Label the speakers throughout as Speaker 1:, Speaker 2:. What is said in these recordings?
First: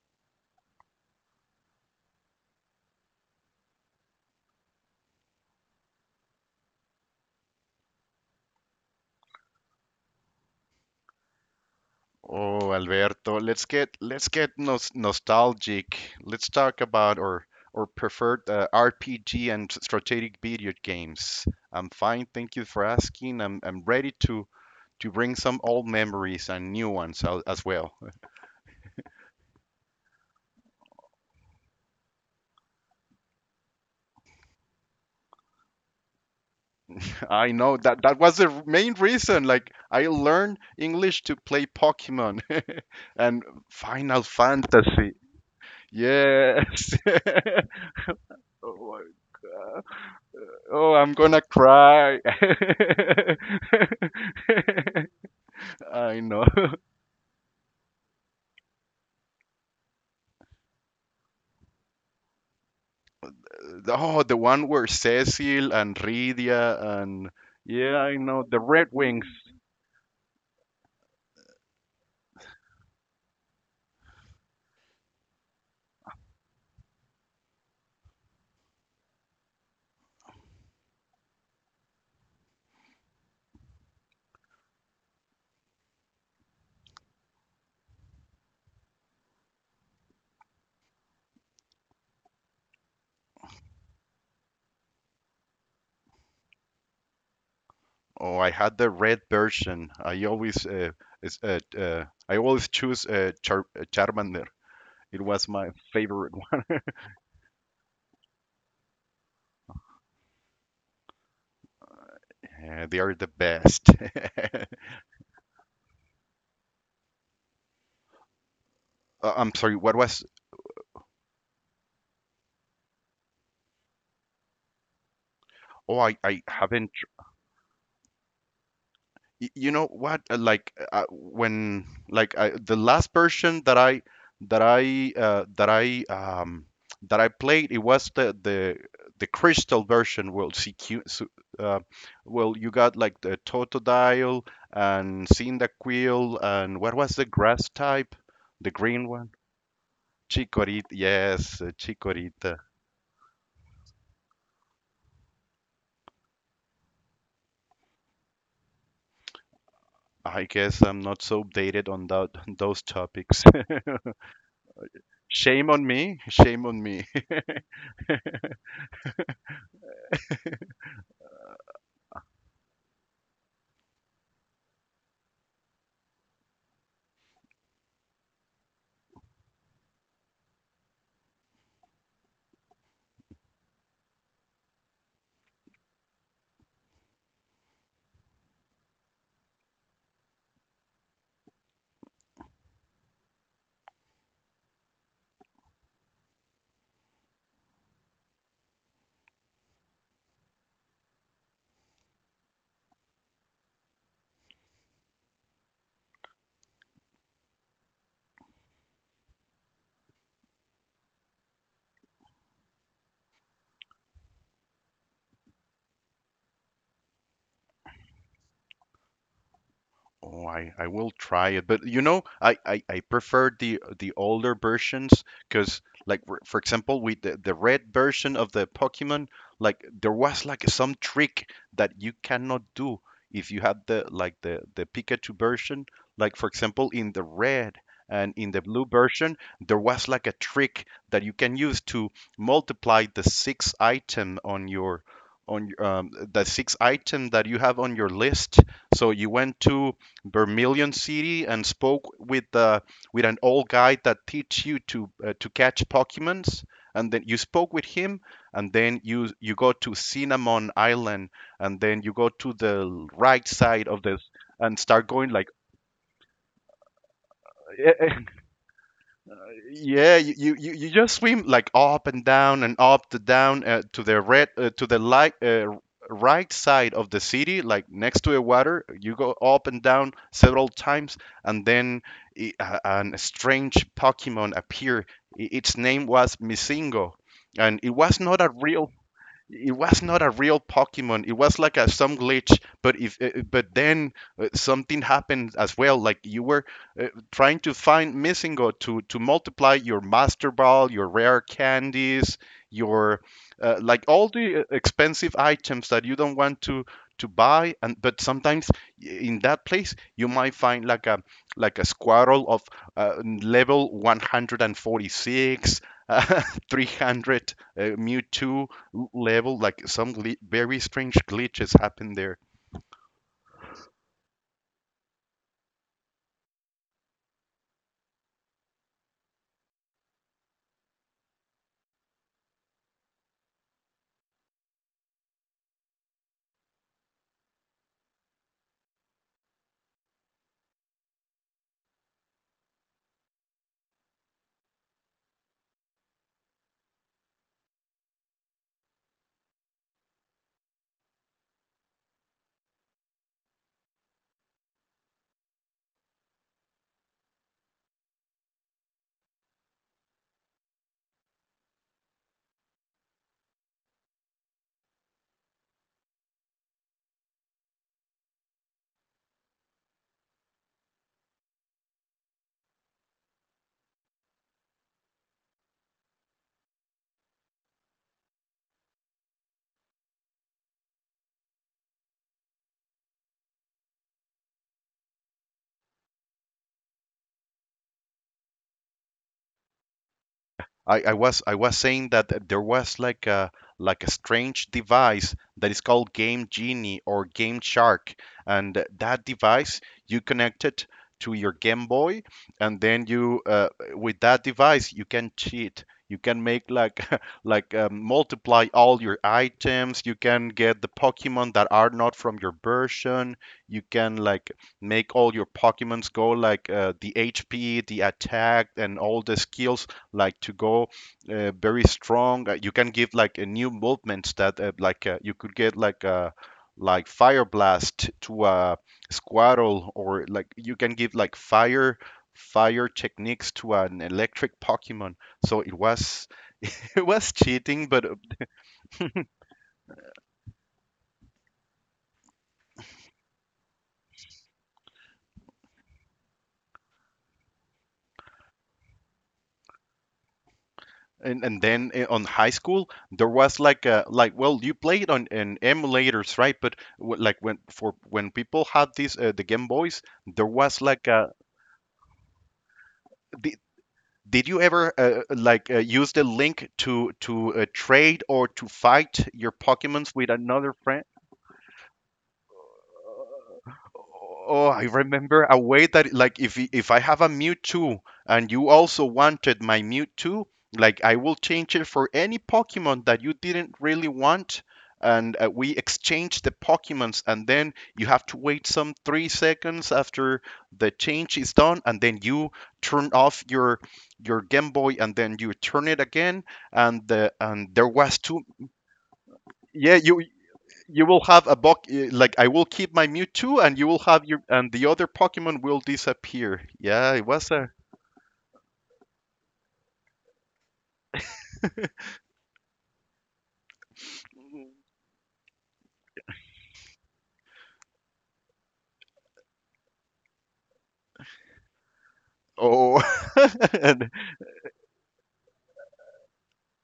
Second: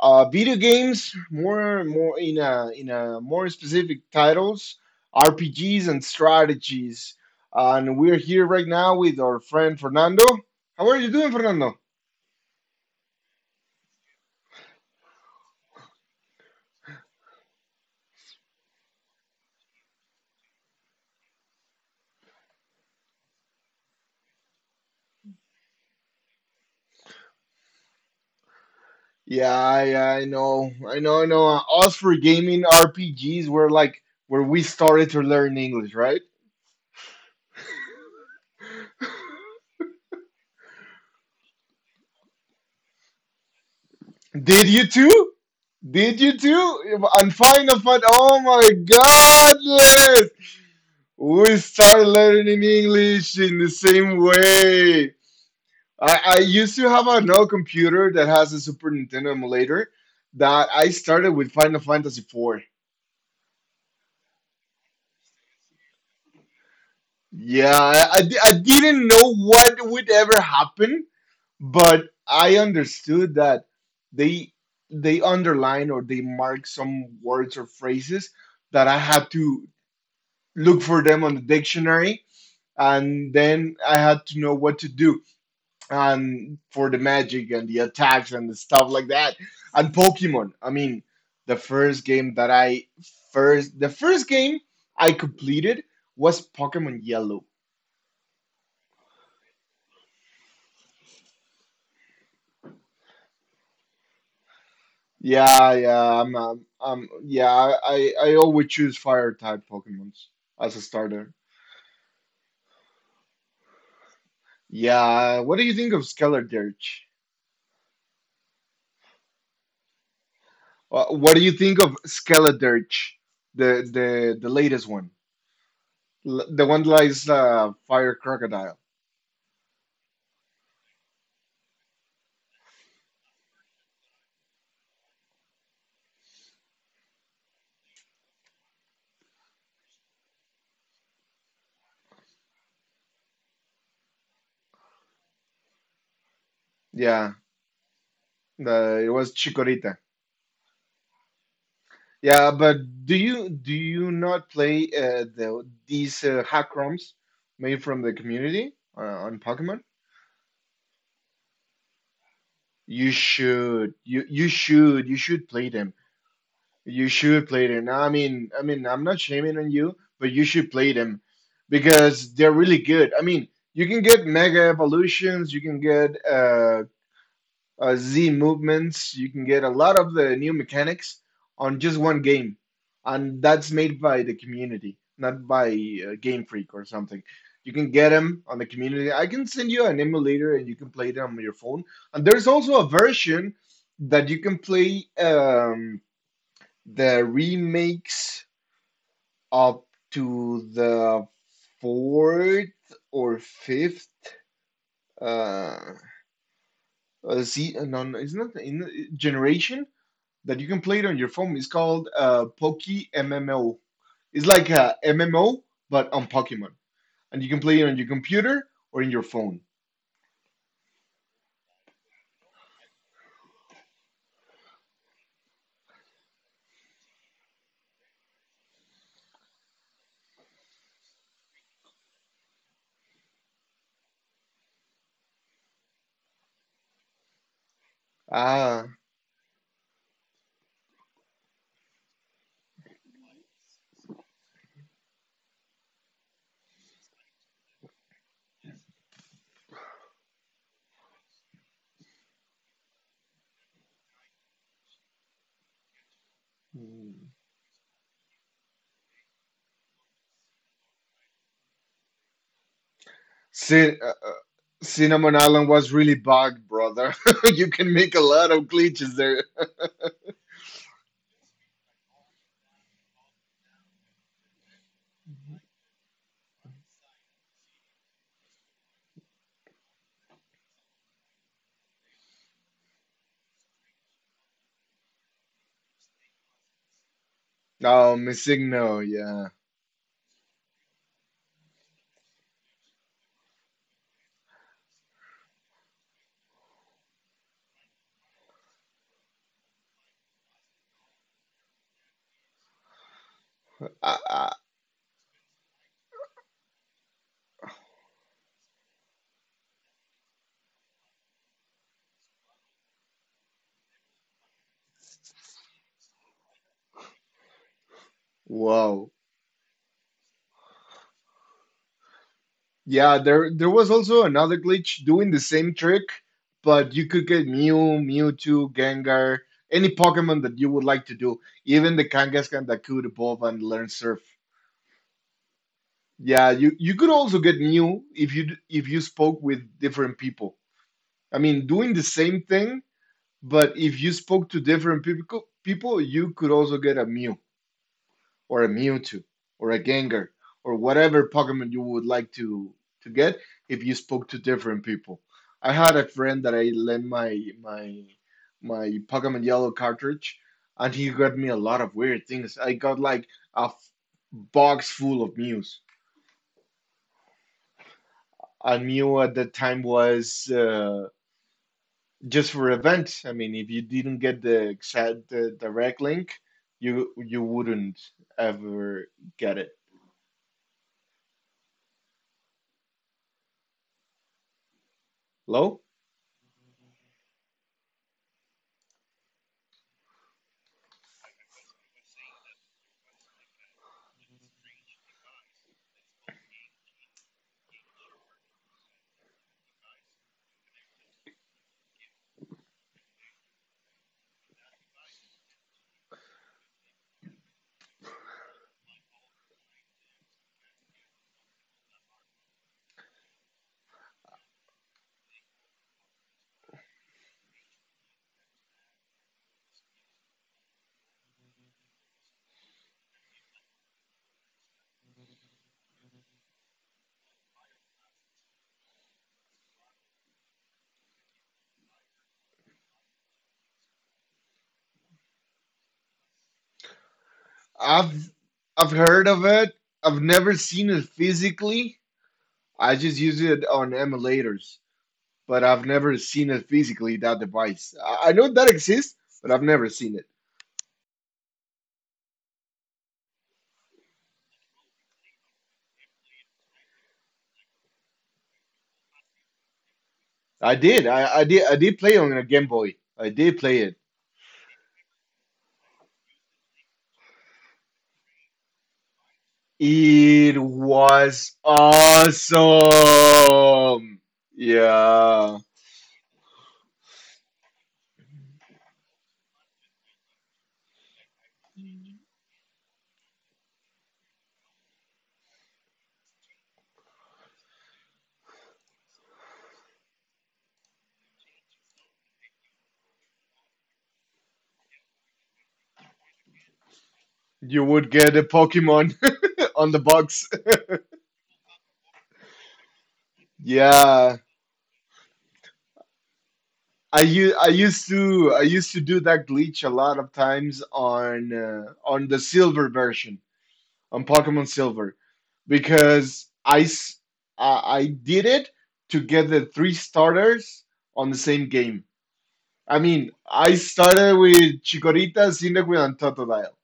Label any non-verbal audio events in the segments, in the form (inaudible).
Speaker 1: video games, in a more specific titles, RPGs and strategies. And we're here right now with our friend Fernando. How are you doing, Fernando?
Speaker 2: Oh, Alberto, let's get nostalgic. Let's talk about our preferred RPG and strategic video games. I'm fine, thank you for asking. I'm ready to bring some old memories and new ones out as well.
Speaker 1: Yeah, yeah, I know, I know, I know. Us for gaming RPGs were like where we started to learn English, right?
Speaker 2: (laughs) I know that that was the main
Speaker 1: (laughs)
Speaker 2: reason. Like I learned English to play Pokemon (laughs) and Final
Speaker 1: Did you
Speaker 2: Fantasy.
Speaker 1: too? Did you too?
Speaker 2: Yes.
Speaker 1: On Final Fun. Oh my God,
Speaker 2: (laughs)
Speaker 1: Les!
Speaker 2: Oh, I'm gonna
Speaker 1: We started
Speaker 2: cry.
Speaker 1: learning
Speaker 2: (laughs)
Speaker 1: English in the same way.
Speaker 2: I
Speaker 1: I
Speaker 2: know.
Speaker 1: used
Speaker 2: (laughs)
Speaker 1: to have an old computer that has a Super Nintendo emulator that I started with Final Fantasy IV.
Speaker 2: Oh, the one where Cecil and Rydia and
Speaker 1: Yeah,
Speaker 2: yeah,
Speaker 1: I,
Speaker 2: I
Speaker 1: I, di-
Speaker 2: know
Speaker 1: I
Speaker 2: the Red
Speaker 1: didn't
Speaker 2: Wings.
Speaker 1: know what would ever happen, but I understood that they they underline or they mark some words or phrases that I had to look for them on the dictionary, and then I had to know what to do and for the magic and the attacks and the stuff like that. And Pokemon, I mean, the first game that I first the first game I completed was Pokemon Yellow.
Speaker 2: Oh, I had the red version. I always I always choose Charmander. It was
Speaker 1: Yeah,
Speaker 2: my
Speaker 1: yeah,
Speaker 2: favorite
Speaker 1: I'm,
Speaker 2: (laughs)
Speaker 1: um,
Speaker 2: one.
Speaker 1: um, yeah, I, I always choose fire type Pokemons as a starter.
Speaker 2: They are the best. (laughs)
Speaker 1: Yeah, what do you think of Skeledirge?
Speaker 2: I'm sorry, what was?
Speaker 1: What do you think of Skeledirge, the latest one?
Speaker 2: Oh, I
Speaker 1: L- The one
Speaker 2: haven't.
Speaker 1: lies fire crocodile.
Speaker 2: You know what? The last version that I that I that I that I played, it was the crystal version. Well, CQ. So, uh, you got like the Totodile and Cyndaquil and what was the
Speaker 1: Yeah,
Speaker 2: grass type? The
Speaker 1: it
Speaker 2: green one.
Speaker 1: was Chikorita.
Speaker 2: Chikorita. Yes,
Speaker 1: Yeah,
Speaker 2: Chikorita.
Speaker 1: but do you not play these hack ROMs made from the community on Pokemon?
Speaker 2: I guess I'm not so updated on that on those
Speaker 1: You
Speaker 2: topics. (laughs)
Speaker 1: should. You should. You should play
Speaker 2: Shame on
Speaker 1: them.
Speaker 2: me. Shame on me.
Speaker 1: You
Speaker 2: (laughs)
Speaker 1: should play them. I mean, I'm not shaming on you, but you should play them because they're really good. I mean, you can get mega evolutions. You can get Z movements. You can get a lot of the new mechanics on just one game, and that's made by the community, not by Game Freak or something. You can get them on the community. I can send you an emulator, and you can play them on your phone. And there's also a version that you can play the remakes up to the fourth or fifth uh, Z, no, no, it's not in generation that you can play it on your phone. It's called Poke MMO. It's like a MMO but on Pokemon, and you can play it on your computer or in your phone.
Speaker 2: Oh, I will try it, but you know, I prefer the older versions because, like for example, with the red version of the Pokemon, like there was like some trick that you cannot do if you had the Pikachu version. Like for example, in the red and in the
Speaker 1: Ah,
Speaker 2: blue version, there was like a trick that you can use to multiply the six item on your, the six item that you have on your list. So you went to Vermilion City and spoke with an old guy that teach you to catch Pokemons, and then you spoke with him, and then you go to Cinnamon Island, and then you go to the right side
Speaker 1: Cin-
Speaker 2: of
Speaker 1: uh,
Speaker 2: this
Speaker 1: uh,
Speaker 2: and start going
Speaker 1: Cinnamon
Speaker 2: like
Speaker 1: Island was really bugged, brother. (laughs) you can make a
Speaker 2: e-
Speaker 1: lot of glitches there. (laughs)
Speaker 2: yeah, you just swim like up and down and up to down to the light right side of the city, like next to the water. You go up and down several times, and then an strange Pokemon appear. Its name was Misingo, and it
Speaker 1: Oh,
Speaker 2: was not a real,
Speaker 1: Missigno, yeah.
Speaker 2: it was not a real Pokemon. It was like a some glitch. But if but then something happened as well. Like you were trying to find Missingo to multiply your Master Ball, your rare candies, your like
Speaker 1: Uh,
Speaker 2: all
Speaker 1: uh,
Speaker 2: the expensive items that you don't want to buy. And but sometimes in that place you might find like a Squirtle of level 146. 300 (laughs) 300, Mewtwo
Speaker 1: wow.
Speaker 2: level. Like very strange glitches happen there.
Speaker 1: Yeah, there was also another glitch doing the same trick, but you could get Mew, Mewtwo, Gengar, any Pokemon that you would like to do, even the Kangaskhan that could evolve and learn Surf. Yeah, you could also get Mew if you if you spoke with different people. I mean, doing the same thing, but if you spoke to different people, people you could also get a Mew, or a Mewtwo or a Gengar or whatever Pokemon you would like to get if you spoke to different people. I had a friend that I lent my Pokemon Yellow cartridge, and he got me a lot of weird things. I got like a f- box full of Mews. And Mew at that time was just for events. I mean, if you didn't get the direct link, you wouldn't ever get it. Hello?
Speaker 2: I was saying that there was like a strange device that is called Game Genie or Game Shark, and that device you connect it to your Game Boy, and then you with that device you can cheat. You can make like (laughs) multiply all your items. You can get the Pokemon that are not from your version. You can like make all your Pokemons go like the HP, the attack, and all the skills like to go very strong. You can give like a new movements that like you could get like a like fire blast to a squirrel or like you can give like fire techniques to an electric Pokemon. So it was (laughs) it was cheating, but
Speaker 1: I've I've heard of it. I've never seen it physically. I just use it on emulators, but I've never seen it physically, that device. I know that exists, but I've never seen it.
Speaker 2: and then on high school there was like a like well you played on an emulators right but like when for when people had this the game boys there
Speaker 1: I
Speaker 2: was
Speaker 1: did.
Speaker 2: like
Speaker 1: I,
Speaker 2: a
Speaker 1: I did I did play on a Game Boy. I
Speaker 2: the,
Speaker 1: did play it.
Speaker 2: did you ever use the link to trade or to fight your Pokemons with
Speaker 1: It
Speaker 2: another friend?
Speaker 1: was awesome.
Speaker 2: Oh, I remember
Speaker 1: Yeah.
Speaker 2: a way that like if if I have a Mewtwo and you also wanted my Mewtwo, like I will change it for any Pokemon that you didn't really want, and we exchange the Pokemons, and then you have to wait some 3 seconds after the change is done, and then you turn off your Game Boy, and then you turn it again, and the and there
Speaker 1: You would
Speaker 2: was
Speaker 1: get
Speaker 2: two.
Speaker 1: a Pokemon (laughs) on
Speaker 2: Yeah,
Speaker 1: the
Speaker 2: you
Speaker 1: box. (laughs)
Speaker 2: you will have a Bok like I will keep my Mewtwo and you will have
Speaker 1: Yeah.
Speaker 2: your and the other Pokemon will disappear. Yeah, it
Speaker 1: I
Speaker 2: was
Speaker 1: u-
Speaker 2: a
Speaker 1: I used to I used to do that glitch a lot of times on the silver version on Pokemon Silver because I did it to get the three starters on the same game. I
Speaker 2: oh
Speaker 1: mean, I
Speaker 2: (laughs) and,
Speaker 1: started with Chikorita, Cyndaquil, and Totodile.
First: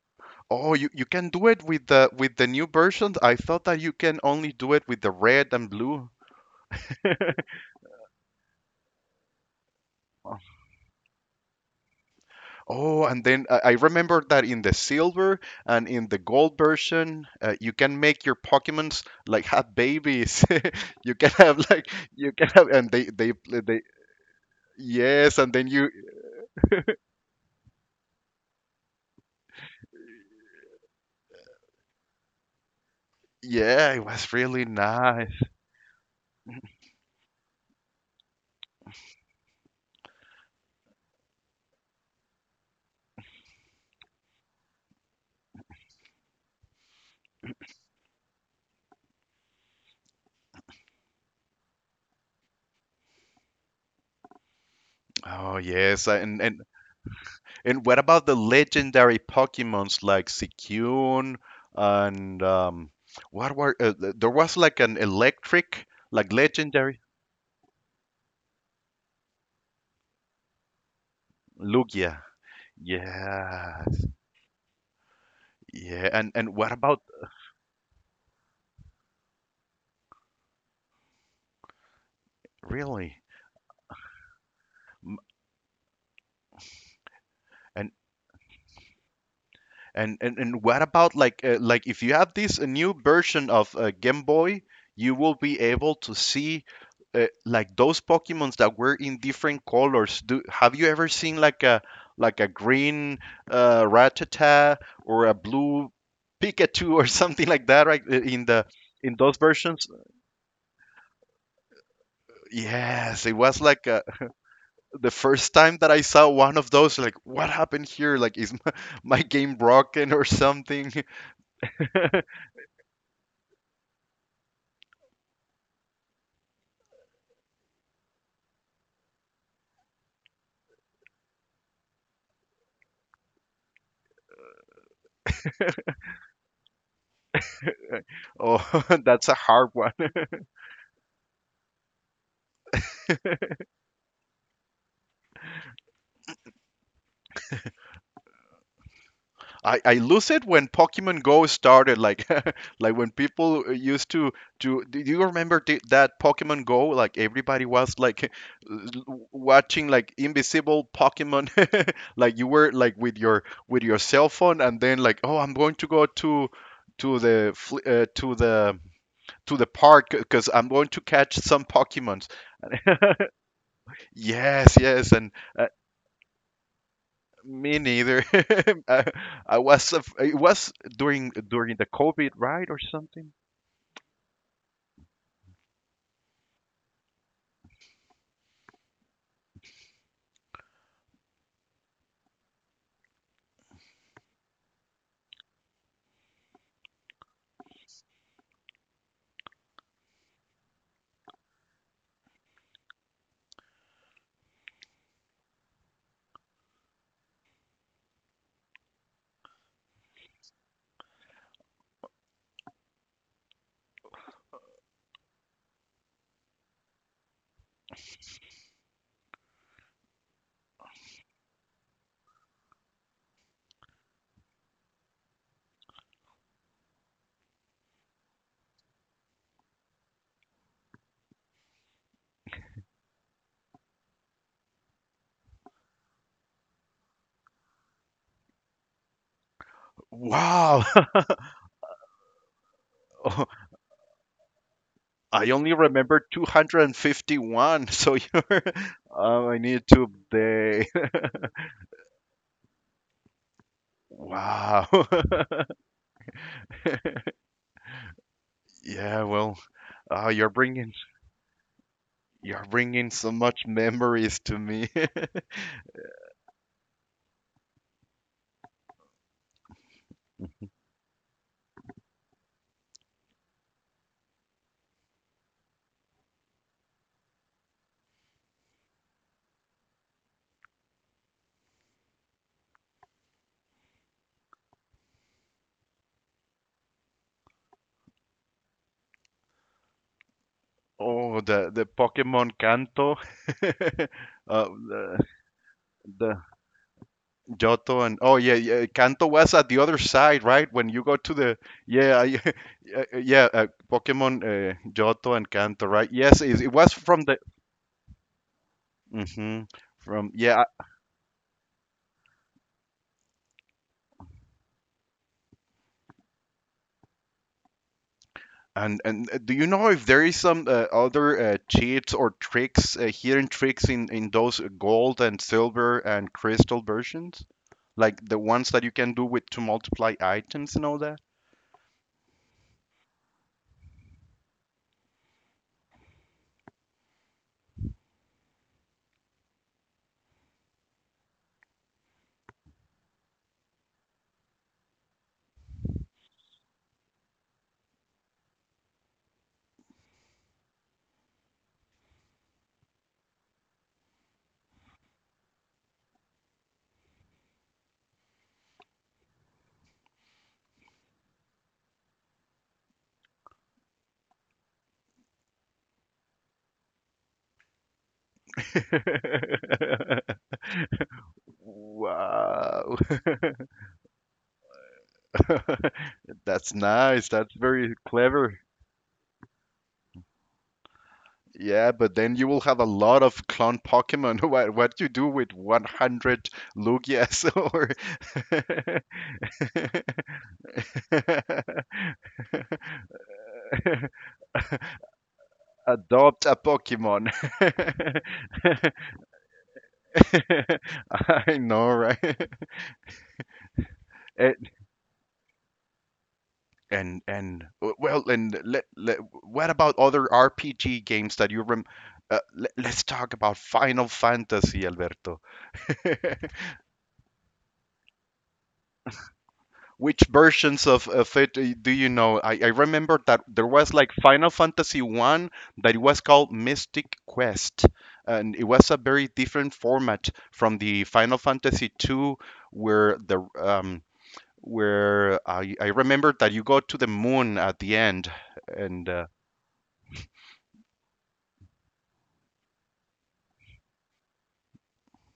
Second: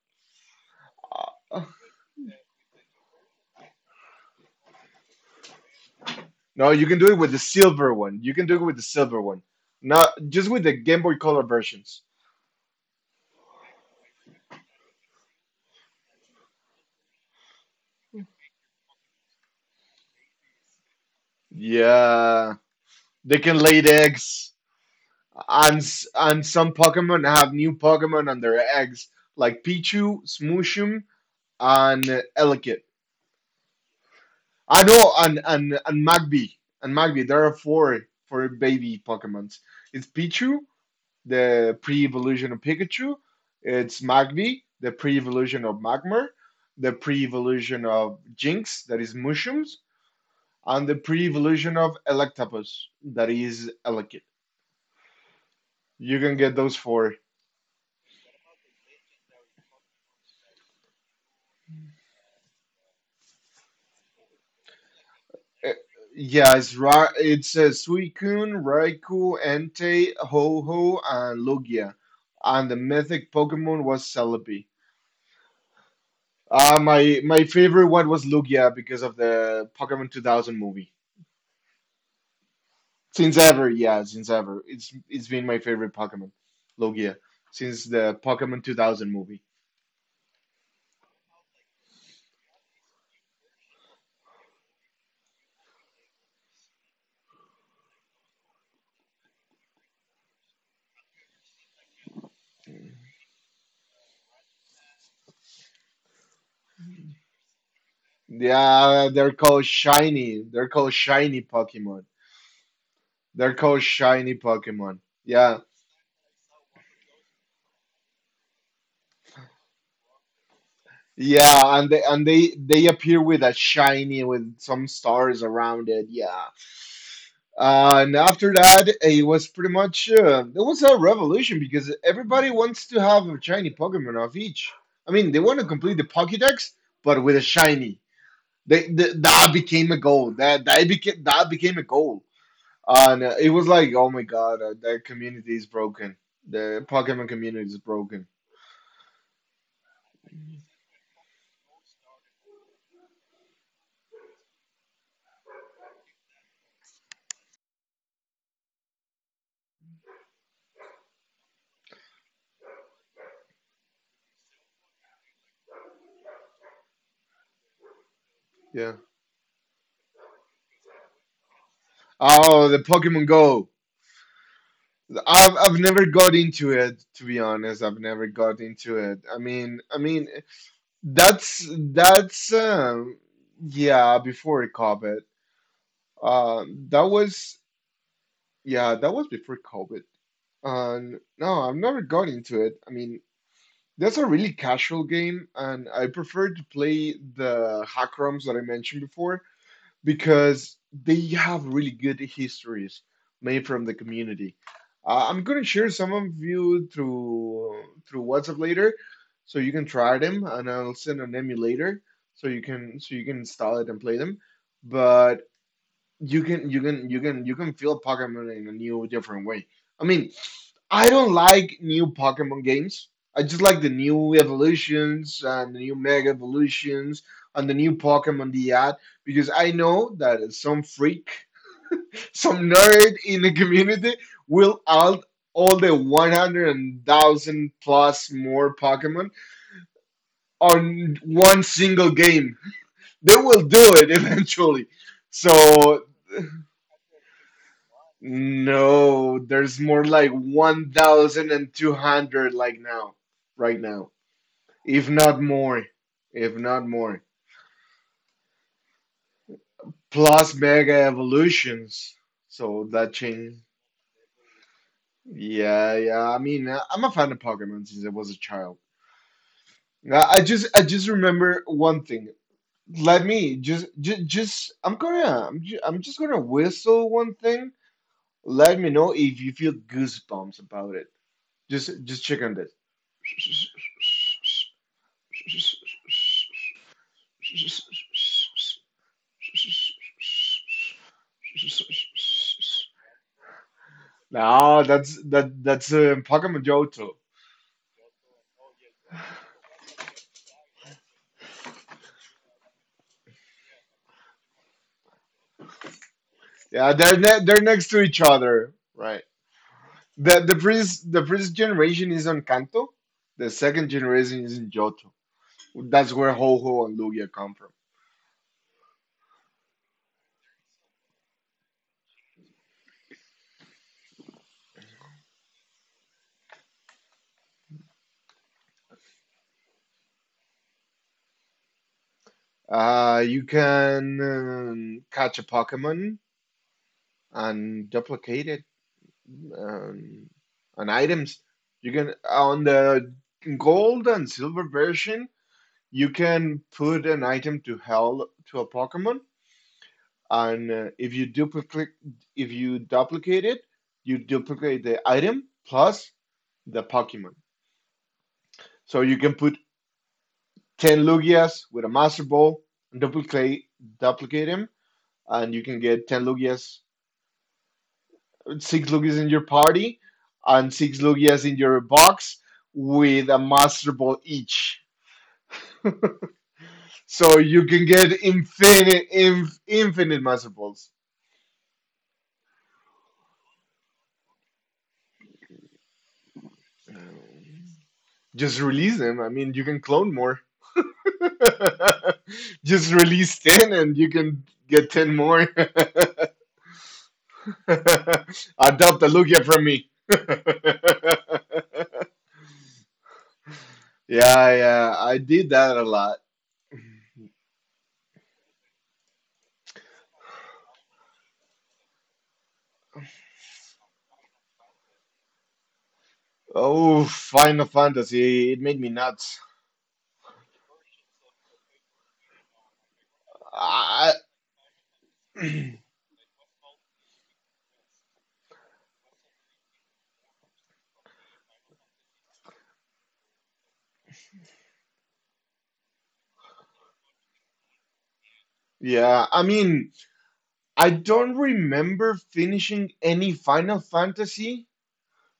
Speaker 2: oh you, you can do
Speaker 1: Uh,
Speaker 2: it with the new versions. I thought that you can only do it with the red and blue.
Speaker 1: No, you can do it with the silver one. You can do it with the silver one. Not just with the Game Boy Color versions.
Speaker 2: Oh, and then I remember that in the silver and in the gold version, you can make your Pokemons like have babies. (laughs) you can have like you can
Speaker 1: Yeah,
Speaker 2: have and
Speaker 1: they can lay
Speaker 2: they
Speaker 1: eggs.
Speaker 2: yes, and then
Speaker 1: And
Speaker 2: you
Speaker 1: s- and some Pokemon have new Pokemon on their eggs, like Pichu, Smooshum, and Elekid.
Speaker 2: yeah, it was really
Speaker 1: I know, and
Speaker 2: nice.
Speaker 1: and Magby. There are four for baby Pokemons. It's Pichu, the pre-evolution of Pikachu. It's Magby, the pre-evolution of Magmar, the pre-evolution of Jinx, that is Mushroom's, and the pre-evolution of Electabuzz, that is Elekid.
Speaker 2: Oh yes,
Speaker 1: You can get those four.
Speaker 2: and what about the legendary Pokemons like Suicune and what were there was like an
Speaker 1: Uh,
Speaker 2: electric like
Speaker 1: Yes,
Speaker 2: legendary
Speaker 1: Ra it's Suicune, Raikou, Entei, Ho-Oh, and Lugia.
Speaker 2: Lugia.
Speaker 1: And the mythic Pokemon
Speaker 2: Yeah,
Speaker 1: was Celebi.
Speaker 2: yeah, and what
Speaker 1: Uh,
Speaker 2: about
Speaker 1: my my favorite one was Lugia because of the Pokemon 2000 movie.
Speaker 2: really?
Speaker 1: Since ever, yeah, since ever.
Speaker 2: M-
Speaker 1: It's been my favorite Pokemon, Lugia, since
Speaker 2: And
Speaker 1: the Pokemon 2000 movie.
Speaker 2: And what about like if you have this new version of Game Boy, you will be able to see like those Pokemons that were in different colors. Do have you ever seen like a green Rattata or a blue Pikachu or (laughs) something like that, right? In the
Speaker 1: Yeah,
Speaker 2: in
Speaker 1: they're
Speaker 2: those
Speaker 1: called
Speaker 2: versions,
Speaker 1: shiny. They're called shiny Pokemon.
Speaker 2: yes, it
Speaker 1: They're
Speaker 2: was
Speaker 1: called
Speaker 2: like
Speaker 1: shiny Pokemon.
Speaker 2: the first
Speaker 1: Yeah.
Speaker 2: time that I saw one of those. Like, what happened here? Like, is my, (laughs) my game broken or something?
Speaker 1: Yeah, and they
Speaker 2: (laughs)
Speaker 1: and they they appear with a shiny with some stars around it. Yeah, and after that, it was pretty much it was a revolution because everybody wants to have a shiny Pokemon of each. I mean, they want to complete the Pokédex, but with a shiny.
Speaker 2: Oh,
Speaker 1: They,
Speaker 2: (laughs)
Speaker 1: th
Speaker 2: that's a
Speaker 1: that
Speaker 2: hard
Speaker 1: became
Speaker 2: one.
Speaker 1: a goal. That became a goal, and it was like, oh my god, the community is broken. The Pokemon community is broken.
Speaker 2: I lose it when Pokemon Go started, like (laughs) like when people used to to. Do you remember the, that Pokemon Go? Like everybody was like (laughs) watching like invisible Pokemon, (laughs) like you were like with your cell phone, and then like oh I'm going to go to
Speaker 1: Yeah.
Speaker 2: to the park because I'm going to catch some Pokemons.
Speaker 1: Oh, the Pokemon Go.
Speaker 2: Yes, yes, and
Speaker 1: I've I've never got into it, to be
Speaker 2: me
Speaker 1: honest. I've never
Speaker 2: neither.
Speaker 1: got
Speaker 2: (laughs)
Speaker 1: into
Speaker 2: I,
Speaker 1: it.
Speaker 2: I was
Speaker 1: I mean
Speaker 2: it was during the COVID,
Speaker 1: that's
Speaker 2: right, or something.
Speaker 1: yeah before COVID. That was yeah, that was before COVID. And no, I've never got into it. I mean, that's a really casual game, and I prefer to play the hack ROMs that I mentioned before, because they have really good histories made from the community. I'm gonna share some of you through WhatsApp later, so you can try them, and I'll send an emulator so you can install it and play them. But you can you can feel Pokemon in a new different way. I mean, I don't like new Pokemon games. I just like the new evolutions and the new mega evolutions and the new Pokemon they add, because I know that some freak, (laughs) some nerd in the community will add all the 100,000 plus more Pokemon
Speaker 2: Wow,
Speaker 1: on
Speaker 2: (laughs)
Speaker 1: one single game. They
Speaker 2: oh,
Speaker 1: will do it (laughs) eventually.
Speaker 2: I only
Speaker 1: So,
Speaker 2: remember 251. So you're, (laughs)
Speaker 1: no,
Speaker 2: I
Speaker 1: there's
Speaker 2: need
Speaker 1: more
Speaker 2: to
Speaker 1: like
Speaker 2: update. (laughs)
Speaker 1: 1,200 like now, right now.
Speaker 2: Wow.
Speaker 1: If not
Speaker 2: (laughs)
Speaker 1: more, if not more.
Speaker 2: Yeah, well, uh, you're
Speaker 1: Plus Mega
Speaker 2: bringing
Speaker 1: Evolutions.
Speaker 2: you're
Speaker 1: So
Speaker 2: bringing
Speaker 1: that
Speaker 2: so
Speaker 1: change.
Speaker 2: much memories to me. (laughs)
Speaker 1: Yeah, yeah. I mean, I- I'm a fan of Pokemon since I was a child. I just remember one thing. Let me just, just. I'm just gonna whistle one thing. Let me know if you feel goosebumps about it. Just check on this.
Speaker 2: Oh, the Pokemon Kanto. (laughs) Uh,
Speaker 1: No,
Speaker 2: the,
Speaker 1: that's that that's
Speaker 2: the
Speaker 1: Pokemon Johto.
Speaker 2: Giotto and oh yeah, yeah, Kanto was at the other side, right? When you go to the yeah, (laughs) yeah, yeah, Pokemon Johto and Kanto, right? Yes, it
Speaker 1: Yeah,
Speaker 2: was
Speaker 1: they're
Speaker 2: from the
Speaker 1: ne- they're next to each other, right?
Speaker 2: hmm from
Speaker 1: The the
Speaker 2: yeah.
Speaker 1: first the first generation is on Kanto, the second generation is in Johto. That's where Ho Ho and Lugia come from.
Speaker 2: And do you know if there is some other cheats or tricks, hidden tricks in those gold and silver and crystal versions, like the ones that you can do with to multiply items and all that?
Speaker 1: You can catch a Pokemon and duplicate it um, on items. You can on the gold and silver version, you can put an item to hell to a Pokemon, and if you duplicate it, you duplicate the item plus the Pokemon. So you can put ten Lugias with a Master Ball, duplicate duplicate him, and you can get ten Lugias, six Lugias in your party,
Speaker 2: (laughs)
Speaker 1: and six Lugias in your box
Speaker 2: Wow.
Speaker 1: with a
Speaker 2: (laughs)
Speaker 1: Master Ball each. (laughs)
Speaker 2: (laughs) That's nice.
Speaker 1: So
Speaker 2: That's
Speaker 1: you can
Speaker 2: very
Speaker 1: get
Speaker 2: clever.
Speaker 1: infinite Master Balls.
Speaker 2: Yeah, but then you will have a lot of clone Pokemon. (laughs) What you do with 100 Lugias (laughs)
Speaker 1: Um.
Speaker 2: or
Speaker 1: Just release them. I mean, you can clone more. (laughs) Just release 10 and you can get 10 more.
Speaker 2: (laughs)
Speaker 1: (laughs)
Speaker 2: adopt a Pokemon. (laughs)
Speaker 1: Adopt a Lugia from me.
Speaker 2: I
Speaker 1: (laughs)
Speaker 2: know, right?
Speaker 1: Yeah,
Speaker 2: (laughs)
Speaker 1: yeah, I did that a lot.
Speaker 2: And w- well, and let, let, what about other RPG games that you rem? Let's talk about Final Fantasy, Alberto. (laughs)
Speaker 1: Oh, Final Fantasy, it made me nuts.
Speaker 2: Which versions of it do you know? I remember that there was
Speaker 1: I,
Speaker 2: like Final Fantasy One
Speaker 1: (clears throat)
Speaker 2: that it was called Mystic Quest, and it was a very different format from the Final Fantasy Two, where the where I remember that you go to the moon at the end, and
Speaker 1: yeah, I mean, I don't remember finishing any Final Fantasy,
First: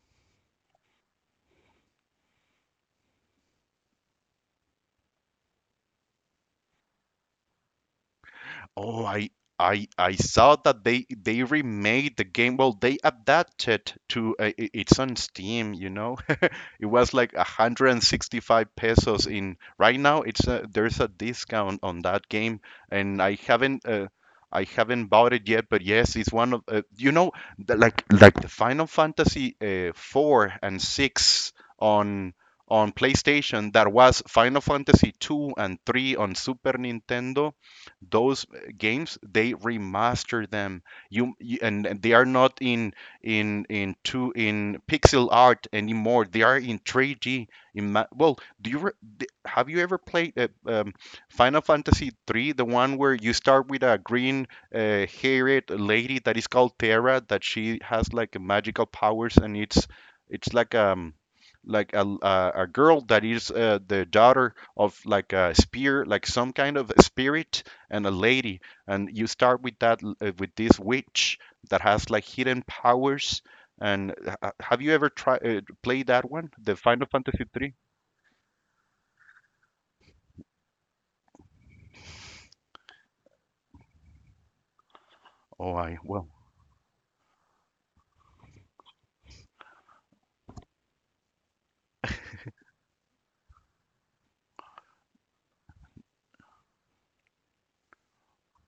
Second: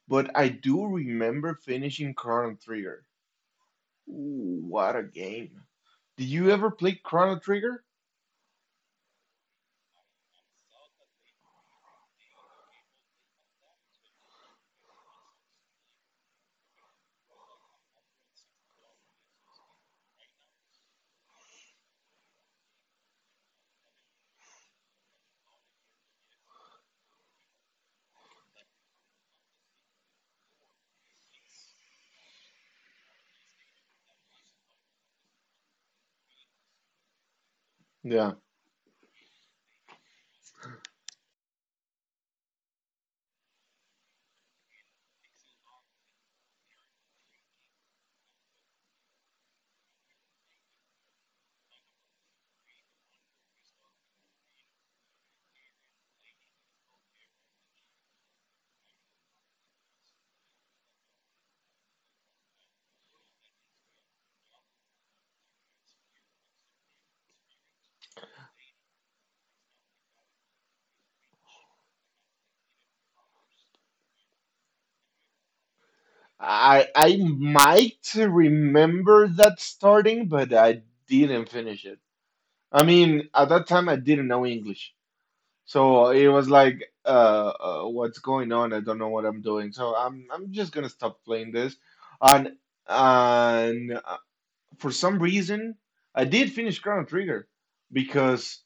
Speaker 1: but I do remember finishing Chrono Trigger. Ooh, what a game. Did you ever play Chrono Trigger?
Speaker 2: oh, I saw that they remade the game. Well, they adapted to it's on Steam, you know. (laughs) It was like 165 pesos in right now it's a, there's a discount on that game and I haven't bought it yet, but yes, it's one of you know the, like the Final Fantasy 4 and 6 on on PlayStation that was Final Fantasy 2 and 3 on Super Nintendo
Speaker 1: Yeah.
Speaker 2: those games, they remaster them. You and they are not in in two in pixel art anymore. They are in 3D. Well, do you have you ever played Final Fantasy 3, the one where you start with a green haired lady that is called Terra, that she has like magical powers, and it's like a girl that is the daughter of like a spear, like some kind of a spirit, and a lady and you start with that with this witch that has like hidden powers. And Have you ever tried played that one, the Final
Speaker 1: I
Speaker 2: Fantasy three?
Speaker 1: might remember that starting, but I didn't finish it. I mean, at that time I didn't know English,
Speaker 2: Oh, I
Speaker 1: so
Speaker 2: well,
Speaker 1: it was like, what's going on? I don't know what I'm doing, so I'm just gonna stop playing this. And and uh, for some reason, I did finish Chrono Trigger because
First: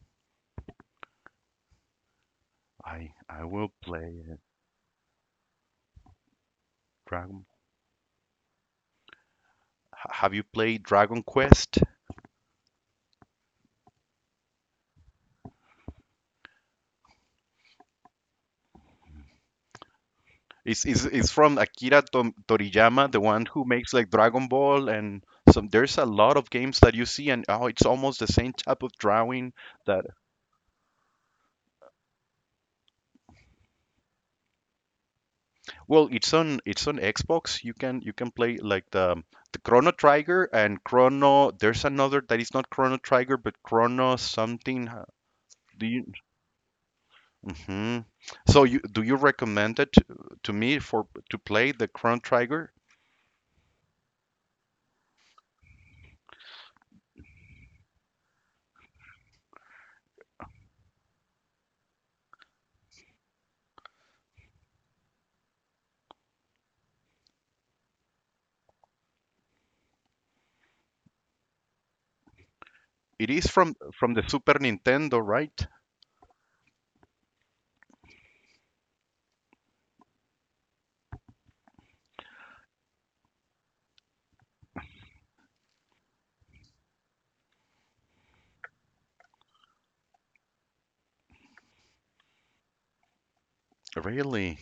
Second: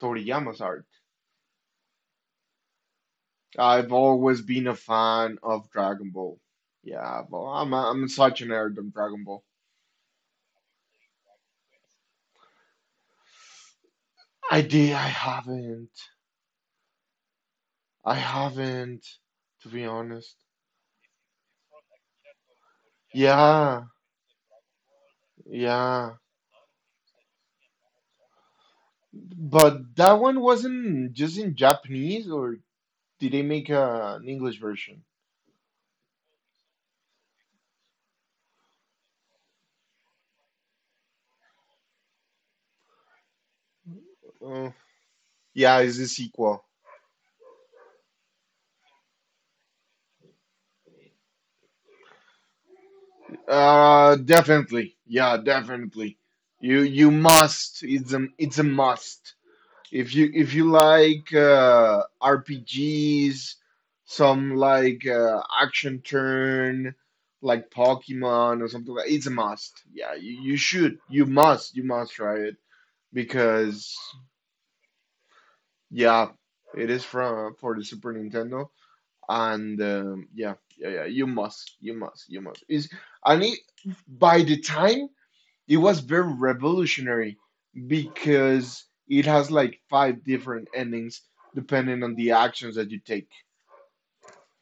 Speaker 1: Toriyama's art.
Speaker 2: I will
Speaker 1: I've
Speaker 2: play
Speaker 1: always
Speaker 2: it.
Speaker 1: been a fan of Dragon Ball. Yeah, well,
Speaker 2: Dragon.
Speaker 1: I'm such a nerd of Dragon Ball.
Speaker 2: Have you played Dragon Quest?
Speaker 1: I did. I haven't. I haven't, to be honest.
Speaker 2: It's from Akira Toriyama, the one who
Speaker 1: Yeah,
Speaker 2: makes like Dragon Ball and some. There's a
Speaker 1: yeah.
Speaker 2: lot of games that you see, and oh, it's almost the same type of drawing
Speaker 1: But
Speaker 2: that
Speaker 1: that one wasn't just in Japanese, or did they make an English version?
Speaker 2: Well, it's on Xbox. You can play like the Chrono Trigger and Chrono. There's another that is not Chrono Trigger, but Chrono
Speaker 1: Uh,
Speaker 2: something.
Speaker 1: yeah,
Speaker 2: Do
Speaker 1: it's a
Speaker 2: you?
Speaker 1: sequel.
Speaker 2: hmm So you do you recommend it to me for to play the Chrono Trigger?
Speaker 1: Definitely. Yeah, definitely. You must. It's a must. If you like RPGs, some like action turn, like Pokemon or something like it's a must. Yeah, you should, you must try it
Speaker 2: It is from
Speaker 1: because
Speaker 2: from the Super Nintendo, right?
Speaker 1: yeah, it is from for the Super Nintendo and yeah, yeah, yeah, you must, you must, you must. And it, by the time it was very revolutionary because it has like five different endings depending on the actions that you take.
Speaker 2: Really?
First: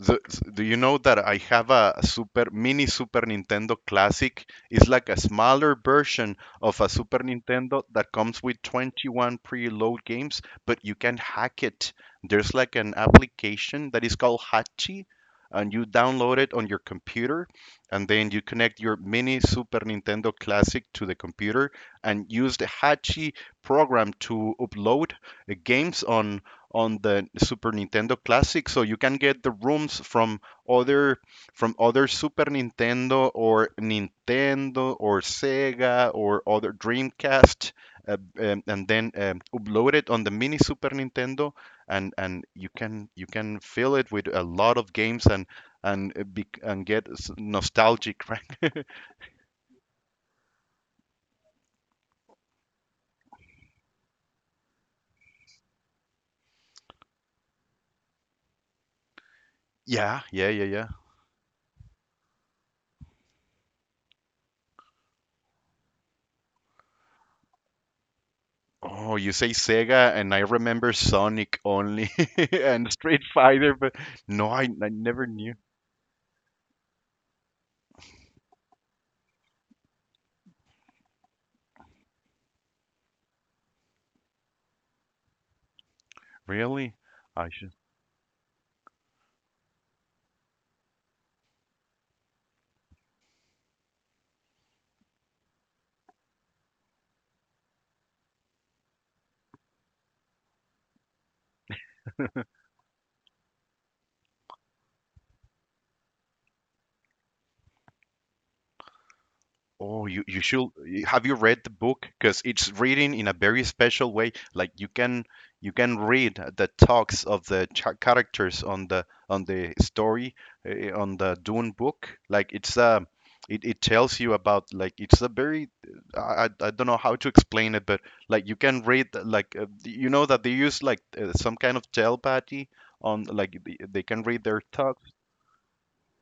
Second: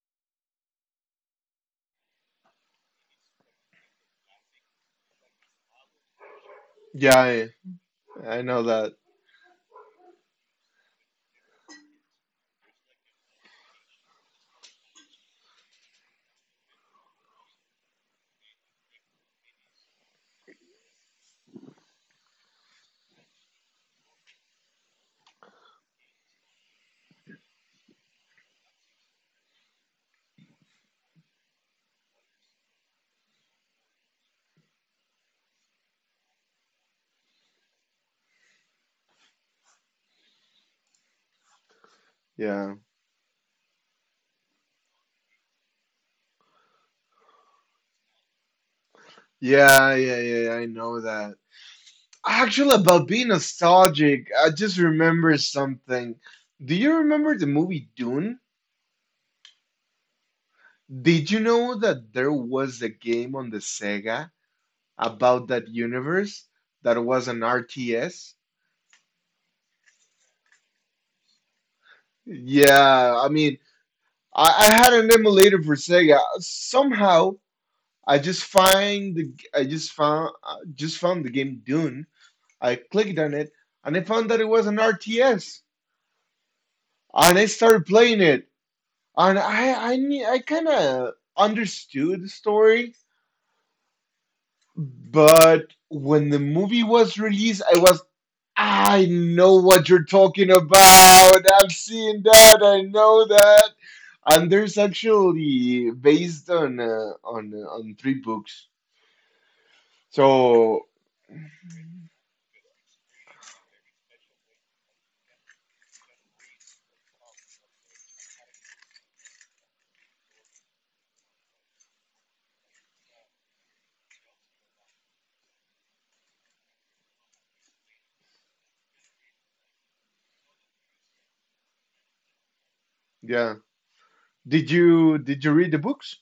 Speaker 2: the, do you know that I have a super mini Super Nintendo Classic? It's like a smaller version of a
Speaker 1: Yeah,
Speaker 2: Super Nintendo that
Speaker 1: I
Speaker 2: comes with
Speaker 1: know that.
Speaker 2: 21 preload games, but you can hack it. There's like an application that is called Hachi, and you download it on your computer, and then you connect your mini Super Nintendo Classic to the computer and use the Hachi program to upload games on the Super Nintendo Classic, so you can get the rooms other from other Super Nintendo or Nintendo or Sega or other Dreamcast, and then upload it on the mini Super Nintendo, and you
Speaker 1: Yeah.
Speaker 2: can fill it with a lot of games and and get nostalgic, (laughs) right?
Speaker 1: Yeah, yeah, yeah, yeah, I know that. Actually, about being nostalgic, I just remember something. Do you remember the movie Dune?
Speaker 2: Yeah, yeah, yeah, yeah.
Speaker 1: Did you know that there was a game on the Sega about that universe that was an RTS?
Speaker 2: Oh, you say Sega, and I remember Sonic only (laughs) and
Speaker 1: Yeah,
Speaker 2: Street
Speaker 1: I mean,
Speaker 2: Fighter, but no,
Speaker 1: I
Speaker 2: I
Speaker 1: had an
Speaker 2: never knew.
Speaker 1: emulator for Sega. Somehow I just found the game Dune. I clicked on it and I found that it was an RTS,
Speaker 2: Really?
Speaker 1: and I
Speaker 2: I should.
Speaker 1: started playing it. And I kind of understood the story, but when the movie was released, I was I know what you're talking about. I've seen that. I know that. And there's actually based on on three books.
Speaker 2: Oh, you should
Speaker 1: So
Speaker 2: have you read the book? Because it's written in a very special way. Like you can read the talks of the characters on the story on the Dune book. It tells you about like it's a very I don't know how to explain it, but like you can read like you know that they use like some kind of telepathy on
Speaker 1: yeah,
Speaker 2: like they can read their
Speaker 1: did
Speaker 2: talk.
Speaker 1: you did you read the books?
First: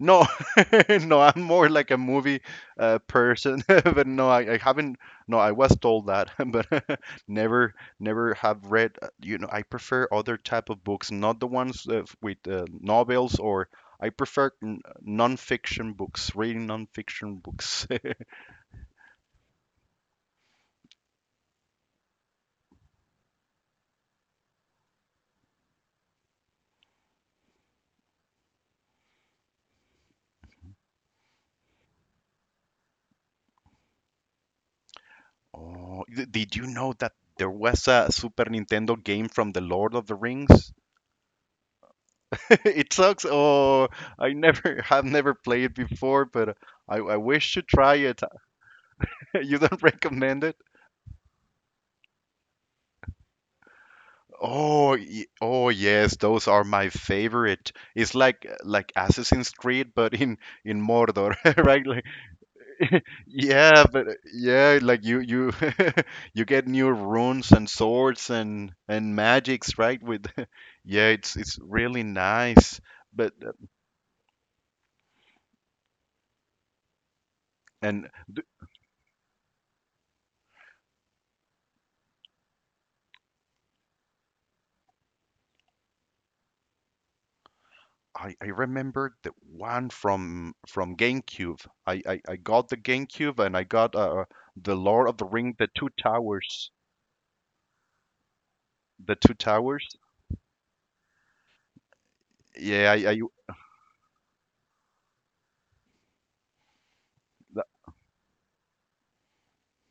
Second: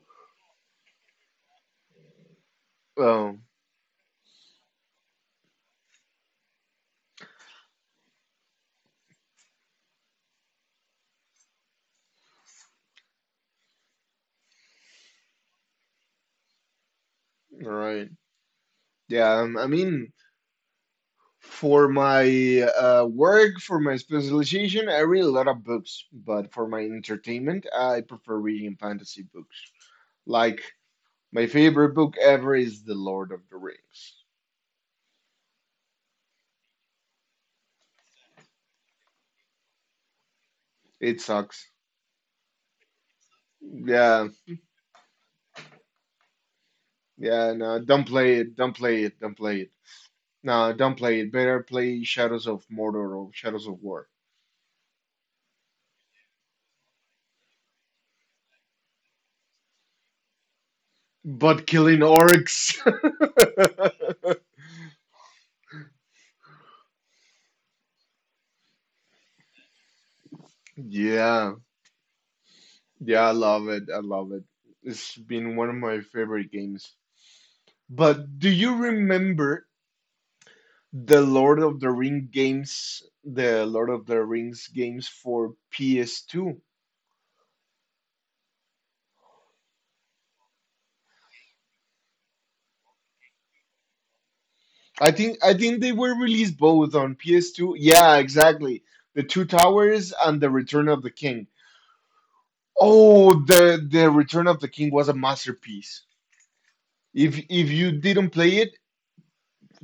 Speaker 2: No, (laughs) no, I'm more like a movie
Speaker 1: Oh,
Speaker 2: person, (laughs) but no, I haven't. No, I was told that, (laughs) but (laughs) never, never have read. You know, I prefer other type of books, not the ones with novels, or I prefer non-fiction books, reading non-fiction
Speaker 1: all
Speaker 2: books.
Speaker 1: right.
Speaker 2: (laughs)
Speaker 1: Yeah, I mean, for my work, for my specialization, I read a lot of books. But for my entertainment, I prefer reading fantasy books. Like my favorite book ever is The Lord of the Rings.
Speaker 2: Oh, did you know that there was a Super Nintendo game from The Lord of the Rings?
Speaker 1: It sucks.
Speaker 2: (laughs) It sucks. Oh,
Speaker 1: Yeah,
Speaker 2: I never (laughs) have never played before, but I
Speaker 1: yeah.
Speaker 2: wish to
Speaker 1: No,
Speaker 2: try
Speaker 1: don't
Speaker 2: it.
Speaker 1: play it. Don't play it. Don't
Speaker 2: (laughs) You
Speaker 1: play it.
Speaker 2: don't recommend it?
Speaker 1: No, don't play it. Better play Shadows of Mordor or Shadows of War.
Speaker 2: Oh, oh yes, those are my favorite. It's like Assassin's Creed, but in Mordor, (laughs)
Speaker 1: But
Speaker 2: right?
Speaker 1: killing
Speaker 2: Like,
Speaker 1: orcs.
Speaker 2: (laughs) yeah, but
Speaker 1: (laughs)
Speaker 2: yeah, like you (laughs) you get new runes and swords and magics, right? With (laughs) yeah,
Speaker 1: Yeah,
Speaker 2: it's really nice.
Speaker 1: yeah, I
Speaker 2: But
Speaker 1: love it. I love it. It's been one of my favorite games.
Speaker 2: and
Speaker 1: But
Speaker 2: th-
Speaker 1: do you remember the Lord of the Rings games for PS2?
Speaker 2: I remember the one from GameCube. I got the GameCube and I got the Lord of the Ring,
Speaker 1: I
Speaker 2: the
Speaker 1: think
Speaker 2: Two
Speaker 1: they were released
Speaker 2: Towers.
Speaker 1: both on PS2. Yeah, exactly.
Speaker 2: The
Speaker 1: The
Speaker 2: two
Speaker 1: Two
Speaker 2: towers.
Speaker 1: Towers and the Return of the King.
Speaker 2: Yeah,
Speaker 1: Oh,
Speaker 2: I
Speaker 1: the Return of the King was a masterpiece. If you didn't play it,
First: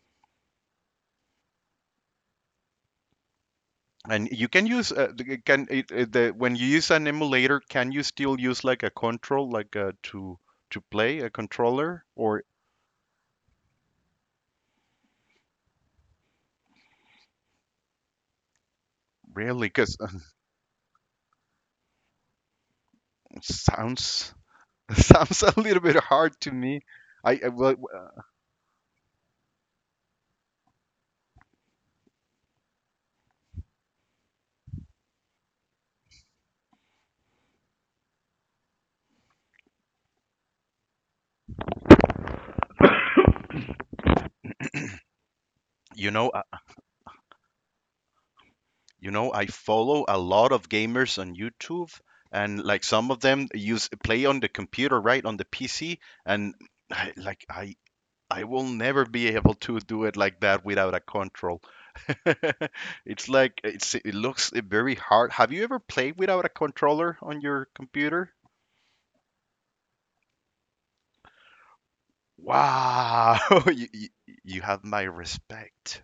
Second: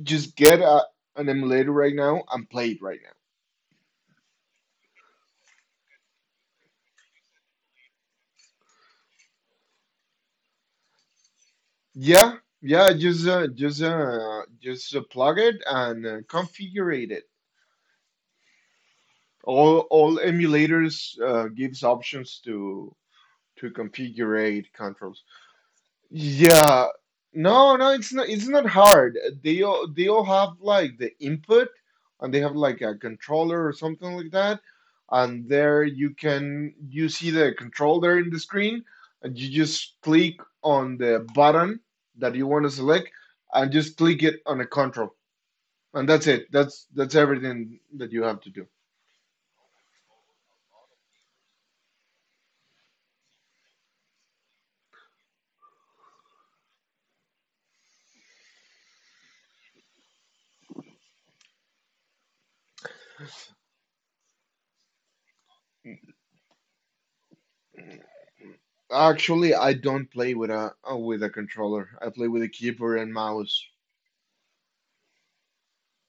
Speaker 1: just get an emulator right now and play it right now.
Speaker 2: and you can use it can when you use an emulator, can you still use like a control, like to play a controller,
Speaker 1: Yeah,
Speaker 2: or
Speaker 1: yeah. Just plug it and configure it.
Speaker 2: really? Because
Speaker 1: All emulators gives options to
Speaker 2: sounds
Speaker 1: configure
Speaker 2: (laughs)
Speaker 1: controls.
Speaker 2: sounds a little bit hard to me.
Speaker 1: Yeah.
Speaker 2: I
Speaker 1: No,
Speaker 2: well,
Speaker 1: it's not hard. They all have like the input and they have like a controller or something like that. And there you can you see the controller in the screen and you just click on the button that you want to select and just click it on a control. And
Speaker 2: you
Speaker 1: that's
Speaker 2: know uh,
Speaker 1: it. That's everything that you have to do.
Speaker 2: you know I follow a lot of gamers on YouTube, and like some of them use play on the computer, right, on the PC, and (sighs) I, like I will never be able to do it like that without a control. (laughs) It's like it's it looks very hard. Have you ever played without a controller on your computer?
Speaker 1: Actually, I don't play with a controller. I play with a keyboard and
Speaker 2: Wow,
Speaker 1: mouse.
Speaker 2: (laughs) you, you, you have my respect.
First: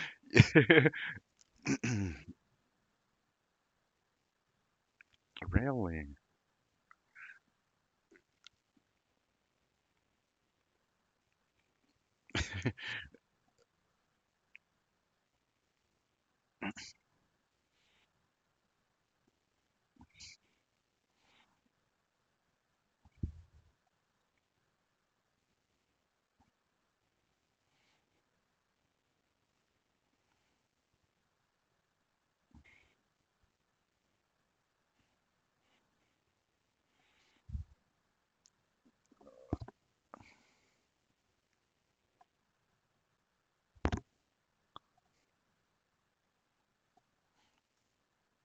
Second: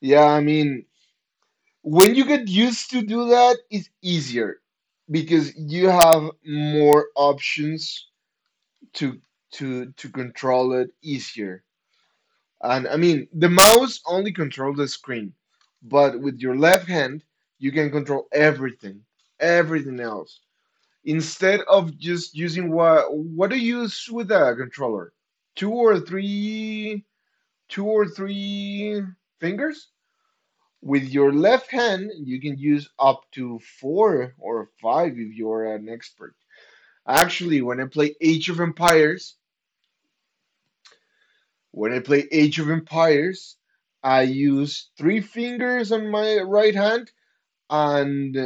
Speaker 1: Yeah, I mean, when you
Speaker 2: (clears throat)
Speaker 1: get used to do that it's easier because you
Speaker 2: Really?
Speaker 1: have more options to to control it easier. And I mean the mouse only controls the screen, but with your left hand you can control everything, everything else, instead of just using what do you use with a controller, two or three, two or three fingers. With your left hand, you can use up to four or five if you're an expert. Actually, when I play Age of Empires, I use three fingers on my right hand and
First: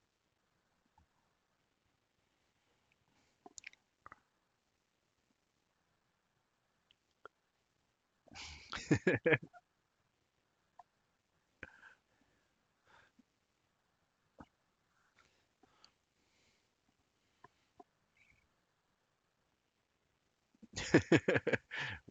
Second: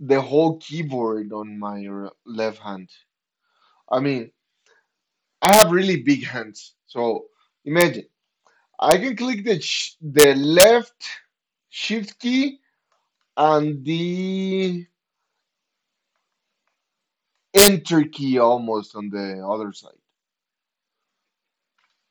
Speaker 1: the whole keyboard on my left hand. I mean, I have really big hands. So imagine, I can click the left shift key and the in Turkey almost on the other side.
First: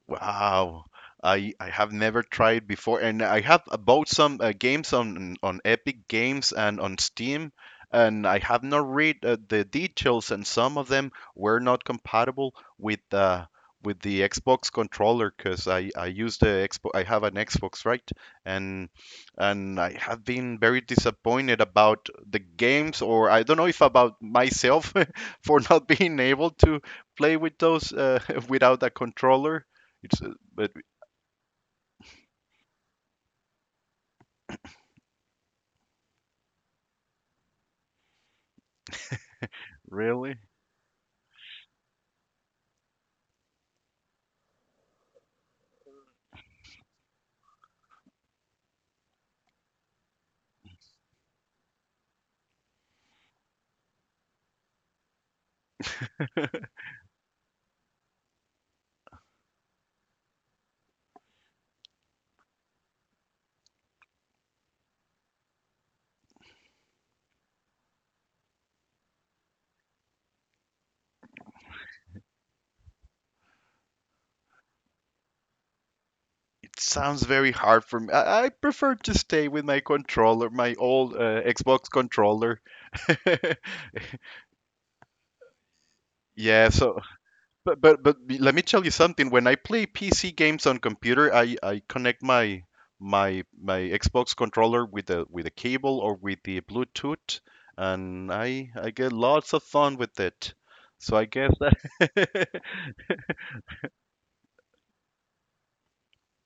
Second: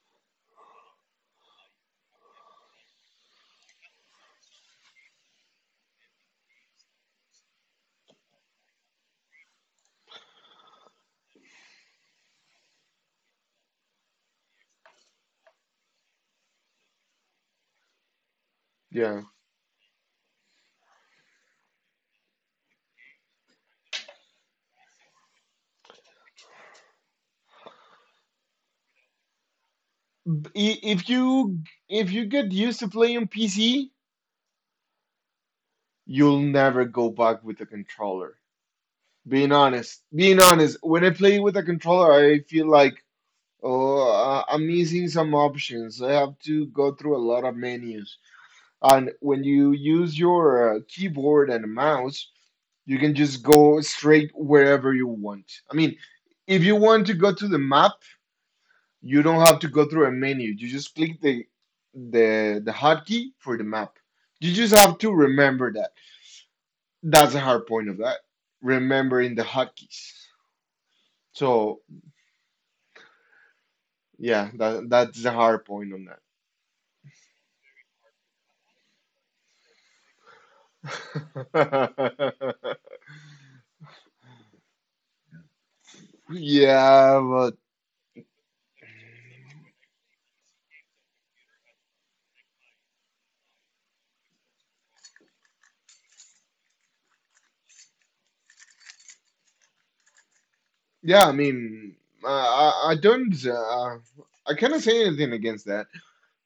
Speaker 2: Wow. I have never tried before, and I have bought some games on Epic Games and on Steam, and I have not read the details, and some of them were not compatible with the Xbox controller because I use the Xbox I have an Xbox right, and
Speaker 1: Yeah.
Speaker 2: and I have been very disappointed about the games, or I don't know if about myself (laughs) for not being able to play with those (laughs) without a controller it's a, but
Speaker 1: If you get used to play on PC, you'll never go back with a controller.
Speaker 2: really,
Speaker 1: Being honest, when I play with a controller, I feel like I'm missing some options. I have to go through a lot of menus. And when you use your keyboard and mouse, you can just go straight wherever you want. I mean, if you want to go to the map, you don't have to go through a menu. You just click the hotkey for the map. You just have to remember that. That's the hard point of that. Remembering the hotkeys. So yeah, that's the hard point on that.
Speaker 2: it sounds very hard for me. I prefer to stay with my controller, my old Xbox controller. (laughs)
Speaker 1: (laughs)
Speaker 2: Yeah, so
Speaker 1: Yeah, but
Speaker 2: but let me tell you something. When I play PC games on computer, I connect my Xbox controller with a cable or with the Bluetooth, and I get lots of fun with it. So
Speaker 1: yeah,
Speaker 2: I
Speaker 1: I
Speaker 2: guess
Speaker 1: mean, uh,
Speaker 2: that (laughs)
Speaker 1: I I don't uh, I cannot say anything against that.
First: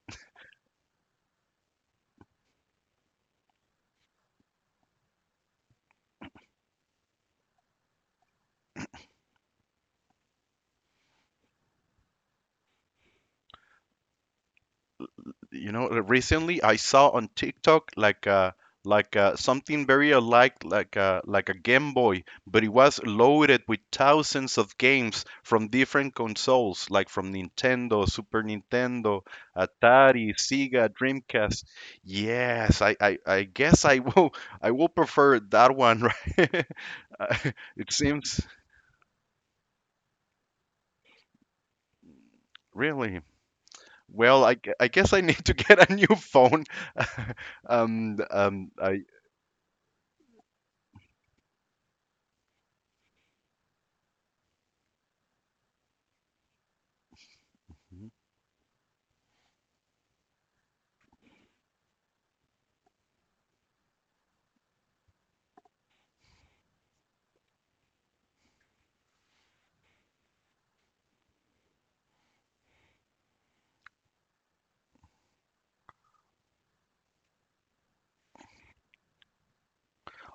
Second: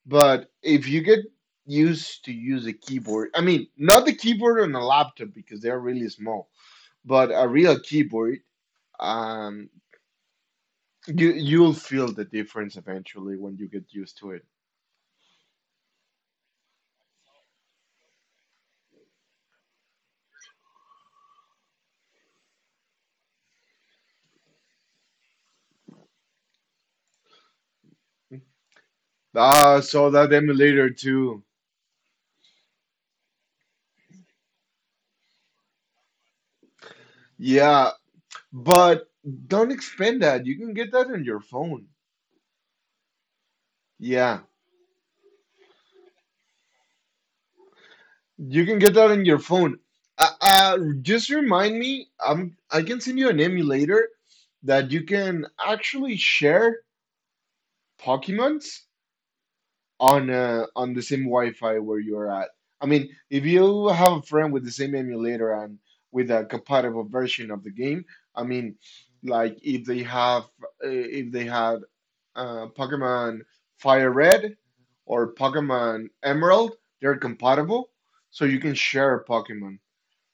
Speaker 1: But if you get used to use a keyboard, I mean, not the keyboard on a laptop because they're really small, but a real keyboard, um you'll feel the difference eventually when you get used to it.
Speaker 2: you know recently I saw on TikTok like something very alike, like a Game Boy, but it was loaded with thousands of games from different consoles, like from Nintendo, Super Nintendo,
Speaker 1: Ah, so
Speaker 2: Atari,
Speaker 1: that
Speaker 2: Sega,
Speaker 1: emulator too.
Speaker 2: Dreamcast. Yes, I guess I will (laughs) I will prefer that one, (laughs) right? Uh, it
Speaker 1: Yeah,
Speaker 2: seems
Speaker 1: but don't expend that you can get that on your phone.
Speaker 2: really well,
Speaker 1: Yeah,
Speaker 2: I guess I need to get a new phone. (laughs)
Speaker 1: you can get
Speaker 2: I
Speaker 1: that on your phone. Just remind me, I'm I can send you an emulator that you can actually share pokemons on the same Wi-Fi where you're at. I mean, if you have a friend with the same emulator and with a compatible version of the game, I mean, like if they have if they had Pokemon Fire Red or Pokemon Emerald, they're compatible, so you can share a Pokemon.